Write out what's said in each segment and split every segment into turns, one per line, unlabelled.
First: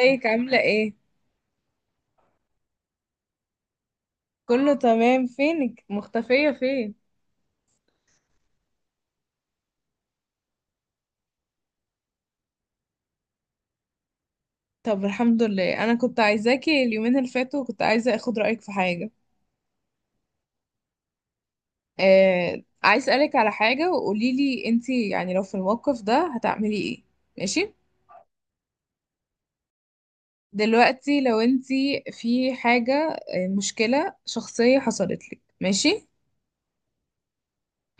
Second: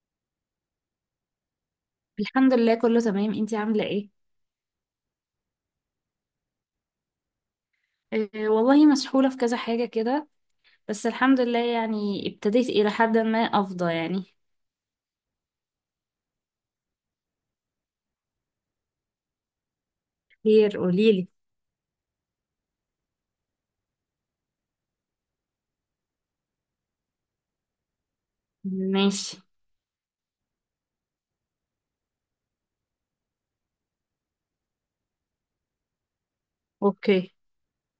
ازيك؟ عاملة ايه؟
الحمد لله كله تمام، انتي عاملة ايه؟
كله تمام، فينك؟ مختفية فين؟
اه والله مسحولة في كذا حاجة كده، بس الحمد لله يعني ابتديت إلى حد ما أفضى يعني.
طب الحمد لله، انا كنت عايزاكي اليومين اللي فاتوا، كنت عايزة اخد رأيك في حاجة.
خير قوليلي.
آه، عايز اسألك على حاجة، وقوليلي انتي يعني لو في الموقف ده هتعملي ايه. ماشي؟
ماشي.
دلوقتي لو انتي في حاجة، آه، مشكلة شخصية حصلت لك، ماشي؟
اوكي.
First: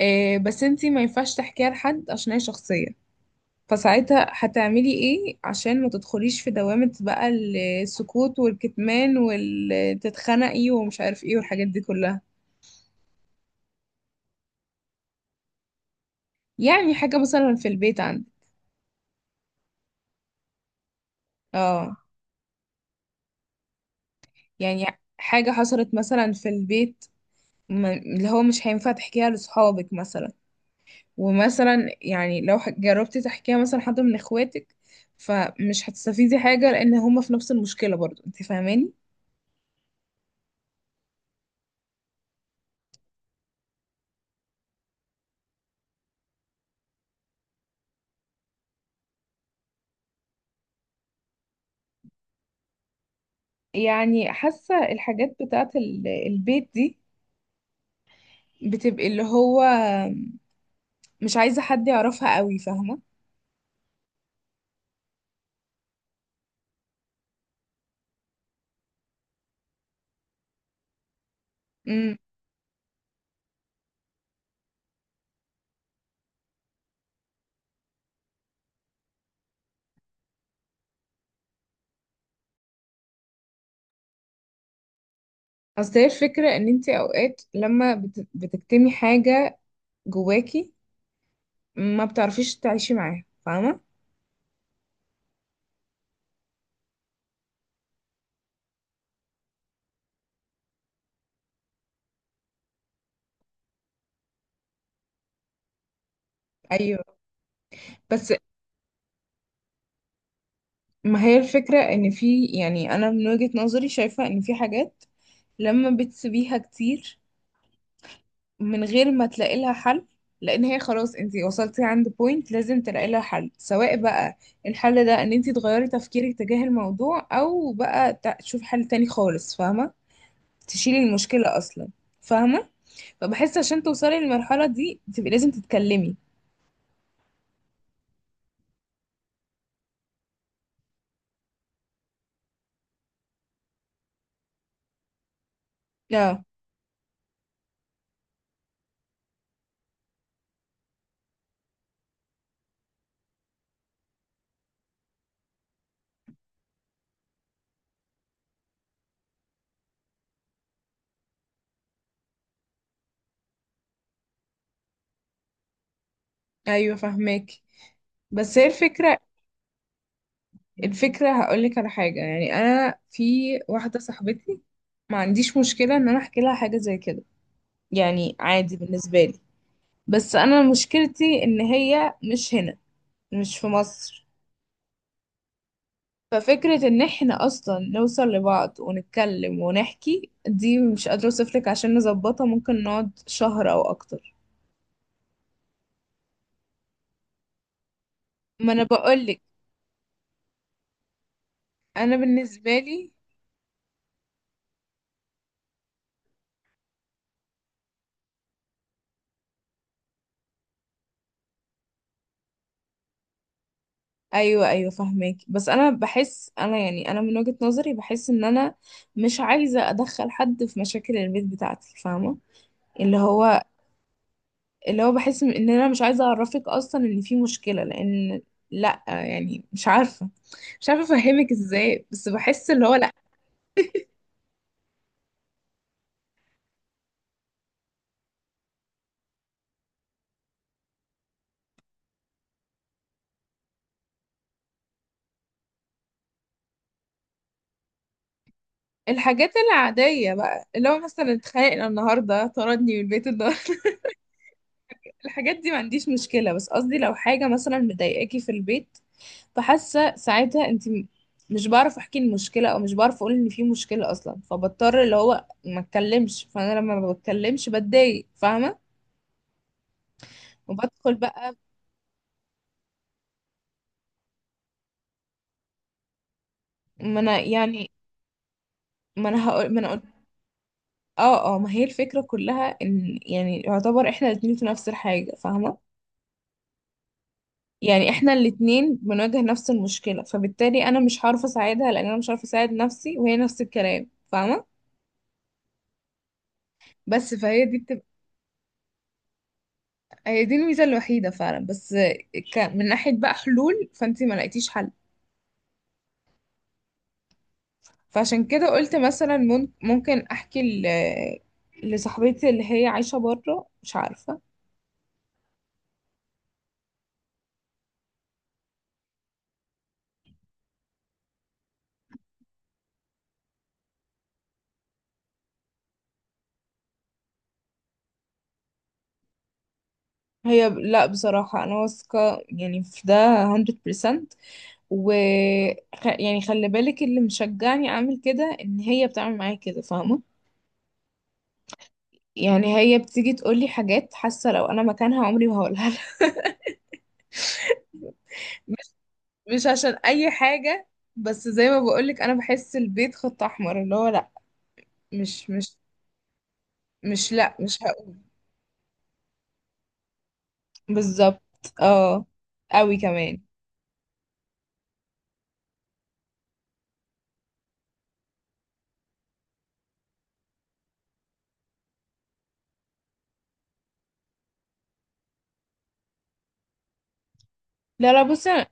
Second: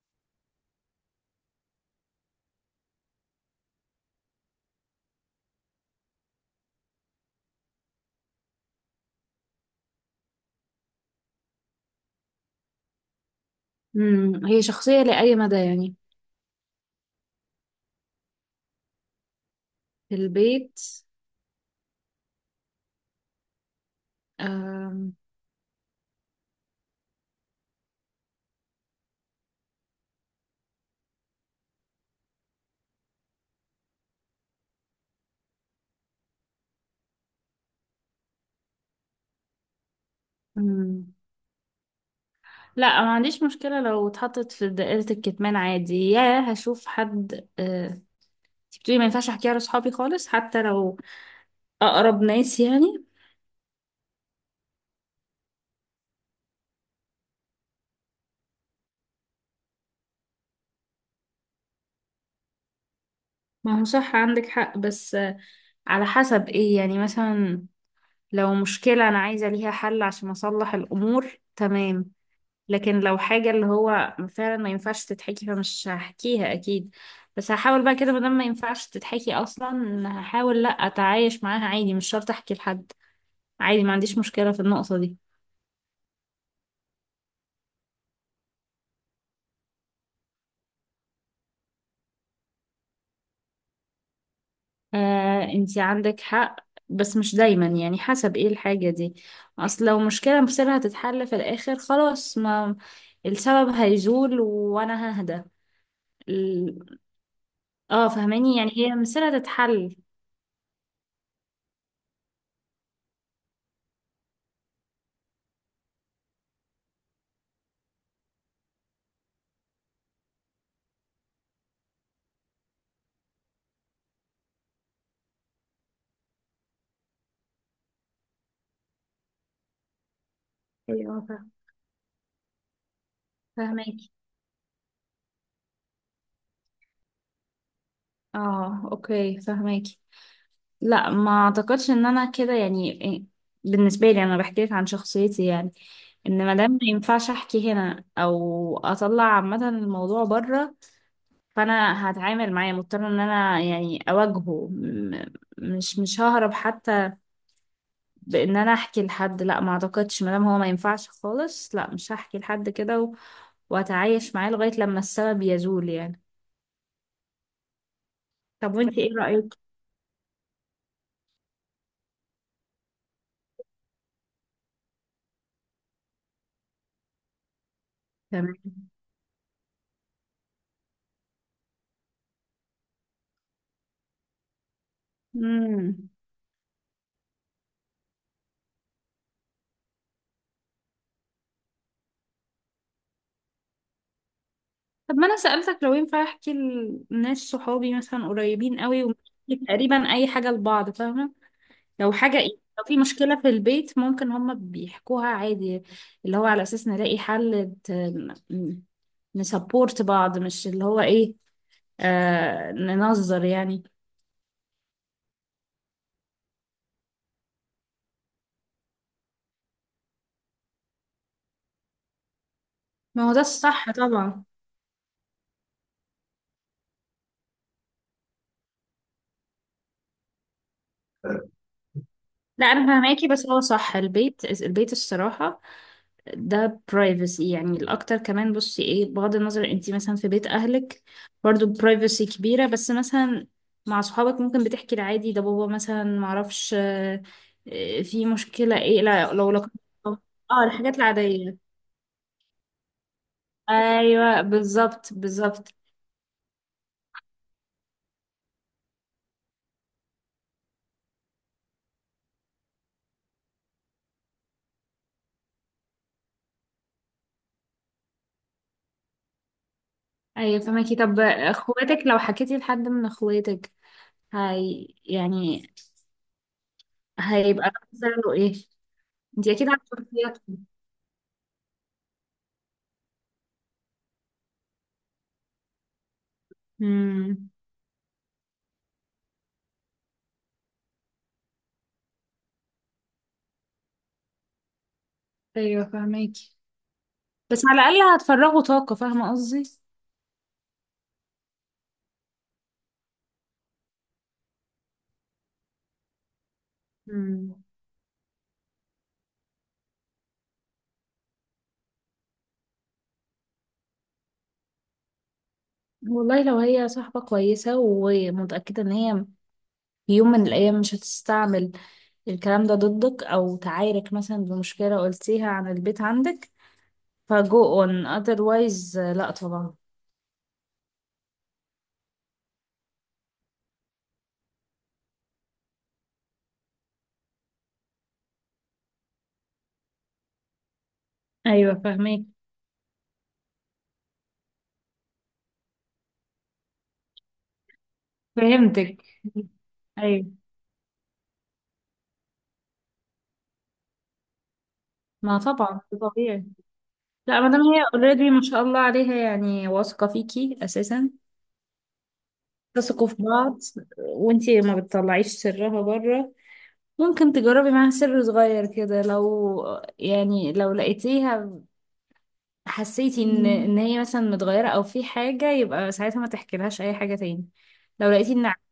آه، بس انتي ما ينفعش تحكيها لحد عشان هي شخصية. فساعتها هتعملي ايه عشان ما تدخليش في دوامة بقى، السكوت والكتمان وتتخنقي ومش عارف ايه والحاجات دي كلها.
مم. هي شخصية لأي مدى يعني؟
يعني حاجة مثلا في البيت عندك.
في البيت.
اه. يعني
أم.
حاجة حصلت مثلا في البيت، اللي هو مش هينفع تحكيها لصحابك مثلا. ومثلا يعني لو جربتي تحكيها مثلا حد من اخواتك، فمش هتستفيدي حاجة لان هما في نفس المشكلة برضو، انت فاهماني.
مم. لا ما عنديش مشكلة، لو اتحطت في دائرة الكتمان عادي يا هشوف حد. اه، انتي بتقولي ما ينفعش احكيها لصحابي خالص حتى لو أقرب ناس يعني؟
يعني حاسة الحاجات بتاعت البيت دي بتبقي اللي هو مش عايزة حد يعرفها قوي، فاهمة.
ما هو صح عندك حق، بس على حسب ايه يعني؟ مثلا لو مشكلة أنا عايزة ليها حل عشان أصلح الأمور تمام،
امم.
لكن لو حاجة اللي هو فعلا ما ينفعش تتحكي فمش هحكيها أكيد. بس هحاول بقى كده، مادام ما ينفعش تتحكي أصلا هحاول لأ أتعايش معاها عادي، مش شرط أحكي لحد. عادي ما عنديش مشكلة في النقطة دي.
اصل هي الفكرة ان انت اوقات لما بتكتمي حاجة جواكي، ما بتعرفيش تعيشي معاها، فاهمة.
آه أنتي عندك حق، بس مش دايما يعني، حسب ايه الحاجة دي. أصل لو مشكلة مصيرها تتحل في الآخر خلاص، ما السبب هيزول وأنا ههدى. ال-
ايوه،
اه
بس
فهماني يعني هي مصيرها تتحل.
ما هي الفكرة، ان في يعني، انا من وجهة نظري شايفة ان في حاجات لما بتسيبيها كتير من غير ما تلاقي لها حل، لان هي خلاص انتي وصلتي عند بوينت لازم تلاقي لها حل. سواء بقى الحل ده ان انتي تغيري تفكيرك تجاه الموضوع، او بقى تشوفي حل تاني خالص، فاهمة، تشيلي
ايوه
المشكلة اصلا. فاهمة؟ فبحس عشان
فاهماكي.
توصلي للمرحلة دي تبقي لازم تتكلمي.
اه اوكي فهماكي. لا ما اعتقدش ان انا كده يعني بالنسبه لي انا بحكي لك عن شخصيتي يعني،
لا.
ان مادام ما ينفعش احكي هنا او اطلع عامه الموضوع بره فانا هتعامل معاه مضطره ان انا يعني مش ههرب حتى بان انا احكي لحد. لا ما اعتقدش، مادام هو ما ينفعش خالص لا مش هحكي لحد كده واتعايش معاه لغايه لما السبب يزول يعني.
ايوه فاهمك. بس هي
طب وانتي ايه
الفكرة،
رايك؟
الفكرة هقولك على حاجة، يعني انا في واحدة صاحبتي ما عنديش مشكلة ان انا احكي لها حاجة زي كده، يعني
تمام.
عادي بالنسبة لي. بس انا مشكلتي ان هي مش هنا، مش في مصر.
امم.
ففكرة ان احنا اصلا نوصل لبعض ونتكلم ونحكي دي مش قادرة اوصفلك، عشان نظبطها ممكن نقعد شهر او اكتر.
طب ما انا سألتك لو ينفع احكي لناس صحابي مثلا
ما
قريبين
انا
قوي، ومش
بقولك،
تقريبا اي حاجة لبعض فاهمة؟ لو
انا
حاجة ايه،
بالنسبة
لو في
لي.
مشكلة في البيت ممكن هما بيحكوها عادي، اللي هو على اساس نلاقي حل ت- ن- نسبورت بعض، مش اللي هو ايه، آه ننظر يعني.
ايوه ايوه فاهمك. بس انا بحس، انا يعني انا من وجهة نظري بحس ان انا مش عايزة ادخل حد في مشاكل البيت بتاعتي، فاهمة؟ اللي
ما هو ده
هو،
الصح طبعا.
اللي هو بحس ان انا مش عايزه اعرفك اصلا ان في مشكله، لان لا يعني مش عارفه، مش عارفه افهمك ازاي، بس
لا
بحس اللي
انا
هو لا.
فهماكي، بس هو صح البيت البيت الصراحة ده privacy يعني. الأكتر كمان بصي ايه، بغض النظر انتي مثلا في بيت أهلك برضو privacy كبيرة، بس مثلا مع صحابك ممكن بتحكي العادي ده، بابا مثلا معرفش في مشكلة ايه، لا لو
الحاجات
لك.
العاديه
اه
بقى اللي
الحاجات
هو مثلا
العادية،
اتخانقنا النهارده، طردني من البيت النهارده،
ايوه بالظبط
الحاجات دي
بالظبط.
ما عنديش مشكله. بس قصدي لو حاجه مثلا مضايقاكي في البيت، فحاسه ساعتها انت مش بعرف احكي المشكله، او مش بعرف اقول ان في مشكله اصلا، فبضطر اللي هو ما اتكلمش، فانا لما ما بتكلمش بتضايق، فاهمه؟
ايوه فماكي.
وبدخل
طب
بقى.
اخواتك، لو حكيتي لحد من اخواتك هي يعني
ما انا
هيبقى
يعني
رد فعله ايه؟
ما انا
انتي اكيد
هقول ما
عارفة
انا
شخصياتهم.
اه اه، ما هي الفكرة كلها ان يعني يعتبر احنا الاتنين في نفس الحاجة، فاهمة؟
امم.
يعني احنا الاتنين بنواجه نفس المشكلة، فبالتالي انا مش هعرف اساعدها لان انا مش عارفة اساعد نفسي، وهي نفس الكلام، فاهمة.
ايوه فهماكي،
بس
بس
فهي دي
على
بتبقى،
الأقل هتفرغوا طاقة فاهمة قصدي.
هي دي الميزة الوحيدة فعلا. بس من ناحية بقى حلول، فانتي ما لقيتيش حل.
مم.
فعشان كده قلت مثلا ممكن احكي لصاحبتي اللي هي عايشة بره، مش عارفة.
والله لو هي صاحبة كويسة ومتأكدة إن هي في يوم من الأيام مش هتستعمل الكلام ده ضدك أو تعايرك مثلا بمشكلة قلتيها عن البيت عندك، فجو on otherwise لأ طبعا.
هي لا، بصراحة أنا واثقة يعني في ده 100%، و يعني خلي بالك اللي مشجعني اعمل كده، ان هي بتعمل معايا كده، فاهمه.
ايوه فاهمك.
يعني هي بتيجي تقول لي حاجات، حاسه لو انا مكانها عمري ما هقولها لها. مش
فهمتك.
مش عشان
ايوه
اي حاجه، بس زي ما بقول لك انا بحس البيت خط احمر، اللي هو لا،
ما
مش،
طبعا ده طبيعي.
مش،
لا ما
لا
دام
مش
هي
هقول.
اوريدي ما شاء الله عليها يعني واثقة فيكي أساسا،
بالظبط. اه، قوي
تثقوا في
كمان.
بعض، وانتي ما بتطلعيش سرها بره، ممكن تجربي معاها سر صغير كده. لو يعني لو لقيتيها حسيتي ان مم. ان هي مثلا متغيرة او في حاجة، يبقى ساعتها ما تحكيلهاش اي حاجة تاني. لو
لا لا،
لقيتي
بصي
ان،
انا،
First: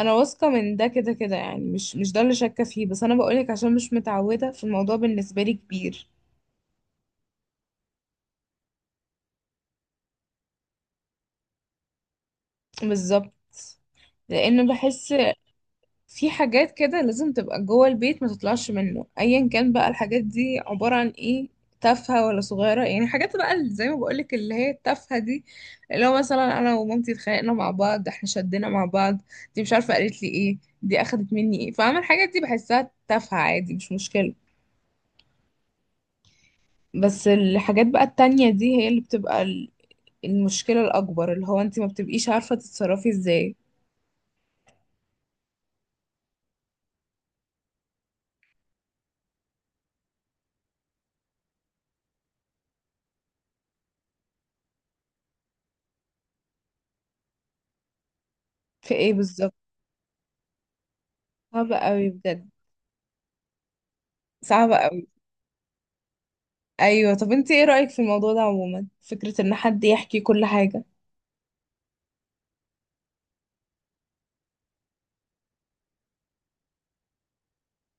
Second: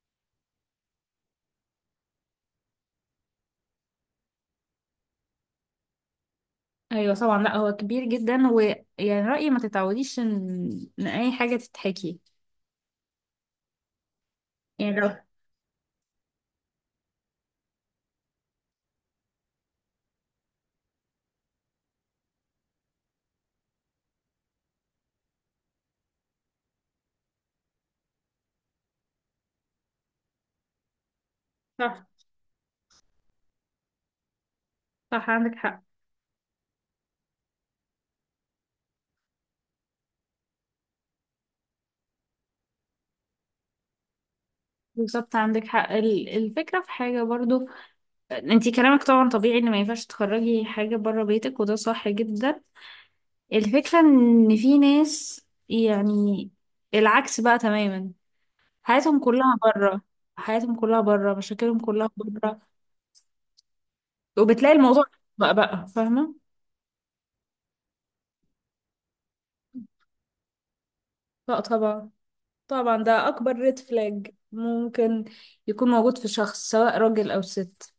أنا واثقه من ده كده كده، يعني مش ده اللي شاكه فيه، بس انا بقولك عشان مش متعوده، في الموضوع بالنسبه لي كبير.
ايوه طبعا، لا هو كبير جدا، ويعني رأيي ما تتعوديش ان ان اي حاجة تتحكي.
بالظبط، لان
يعني
بحس
لو
في حاجات كده لازم تبقى جوه البيت، ما تطلعش منه. ايا كان بقى الحاجات دي عبارة عن ايه، تافهة ولا صغيرة. يعني حاجات بقى اللي زي ما بقولك اللي هي التافهة دي، اللي هو مثلا انا ومامتي اتخانقنا مع بعض، احنا شدنا مع بعض، دي مش عارفة قالت لي ايه، دي اخدت مني ايه، فاهمة؟
صح،
الحاجات دي بحسها تافهة، عادي، مش مشكلة.
صح عندك حق.
بس الحاجات بقى التانية دي هي اللي بتبقى المشكلة الأكبر، اللي هو انت ما بتبقيش عارفة تتصرفي ازاي.
بالظبط عندك حق. الفكرة في حاجة برضو، انتي كلامك طبعا طبيعي ان ما ينفعش تخرجي حاجة بره بيتك وده صح جدا. الفكرة ان في ناس يعني العكس بقى تماما.
في ايه
حياتهم
بالظبط؟
كلها بره، حياتهم كلها بره،
صعبة
مشاكلهم
قوي
كلها
بجد.
بره، وبتلاقي الموضوع
صعبة.
بقى فاهمة.
ايوه، طب انت ايه رأيك في الموضوع ده عموما، فكرة ان حد يحكي كل حاجة؟
لا طبعا، طبعا ده اكبر ريد فلاج ممكن يكون موجود في شخص سواء راجل او ست.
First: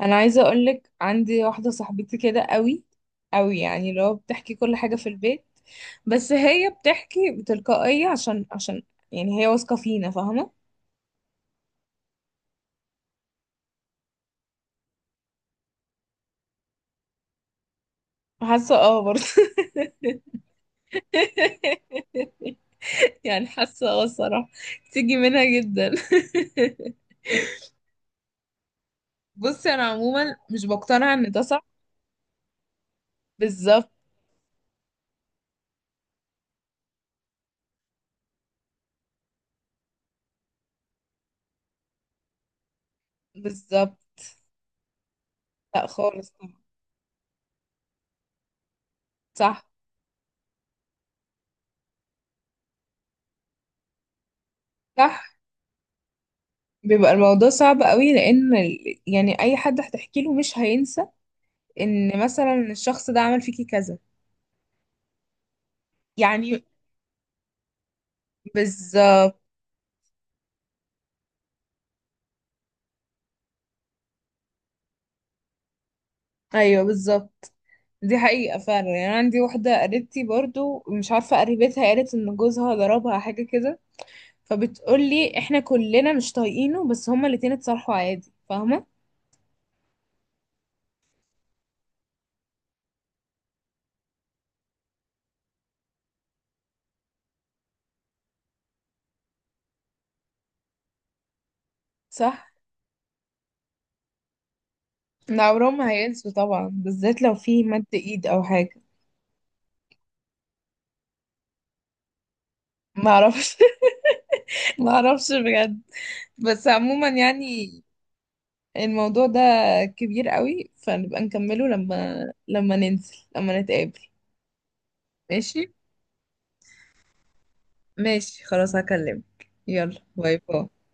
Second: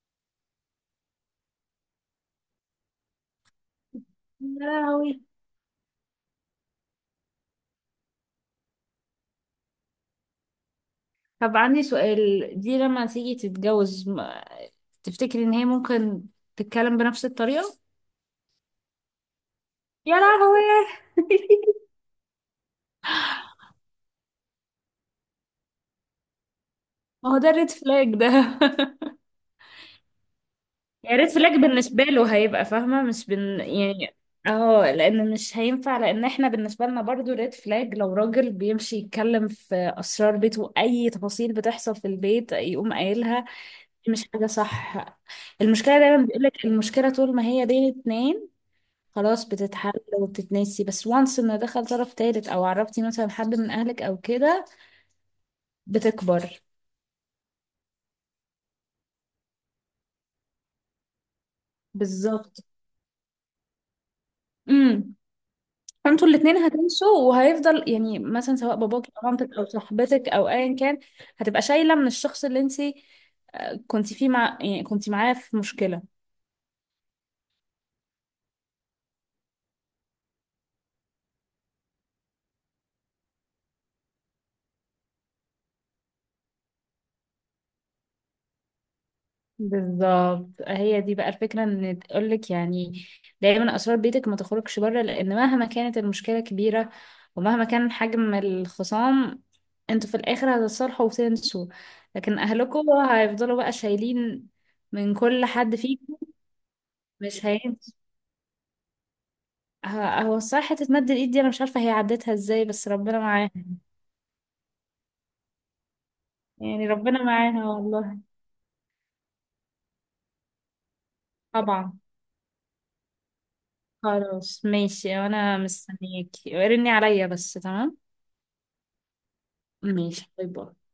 انا عايزة اقولك عندي واحدة صاحبتي كده قوي قوي، يعني لو
يا
بتحكي كل حاجة في
لهوي.
البيت. بس هي بتحكي بتلقائية عشان، عشان يعني هي واثقة فينا، فاهمة.
طب عندي سؤال دي لما تيجي تتجوز تفتكري ان هي ممكن تتكلم بنفس الطريقة؟
حاسة اه برضه.
يا لهوي.
يعني حاسة اه الصراحة، تيجي منها جدا.
ما هو ده الريد فلاج ده.
بصي انا عموما مش بقتنع
يعني ريد
ان ده
فلاج
صح.
بالنسبة له هيبقى فاهمة، مش بن
بالظبط
يعني. اه لان مش هينفع، لان احنا بالنسبة لنا برضو ريد فلاج لو راجل بيمشي يتكلم في اسرار بيته، اي تفاصيل بتحصل في البيت يقوم قايلها، دي
بالظبط.
مش حاجة صح.
لا
المشكلة دايما
خالص طبعا.
بيقولك المشكلة طول ما هي بين اتنين خلاص
صح
بتتحل وبتتنسي، بس وانس ان دخل طرف تالت او عرفتي مثلا حد من اهلك او كده
صح.
بتكبر.
بيبقى الموضوع صعب قوي، لان يعني اي حد هتحكي له مش هينسى ان مثلا
بالظبط،
الشخص ده عمل فيكي كذا.
فانتوا الاتنين
يعني
هتمشوا وهيفضل يعني مثلا سواء باباك او
بالظبط.
مامتك او صاحبتك او ايا كان، هتبقى شايله من الشخص اللي انت كنت فيه مع يعني كنت معاه في مشكله.
ايوه بالظبط. دي حقيقة فعلا. يعني أنا عندي واحدة قريبتي برضو، مش عارفة قريبتها، قالت ان جوزها ضربها حاجة كده، فبتقولي احنا كلنا مش طايقينه، بس هما الاتنين اتصالحوا عادي، فاهمة؟
بالظبط، هي دي بقى الفكرة ان تقولك يعني دايما اسرار بيتك ما تخرجش بره، لان مهما كانت المشكلة كبيرة ومهما كان حجم الخصام انتوا في الاخر هتتصالحوا وتنسوا، لكن
صح.
اهلكوا هيفضلوا بقى شايلين من
ده
كل
عمرهم
حد
ما
فيكم.
هينسوا طبعا، بالذات لو
مش
في مد
هينسوا.
ايد او حاجة.
هو الصراحة حتة مد الإيد دي أنا مش عارفة هي عدتها إزاي، بس ربنا معاها.
معرفش، معرفش. بجد. بس
يعني
عموما
ربنا معاها
يعني
والله.
الموضوع ده كبير قوي، فنبقى نكمله
طبعا.
لما، لما ننزل، لما نتقابل.
خلاص ماشي، أنا
ماشي.
مستنياكي رني عليا بس، تمام.
ماشي خلاص، هكلمك. يلا
ماشي
باي
باي
باي.
باي.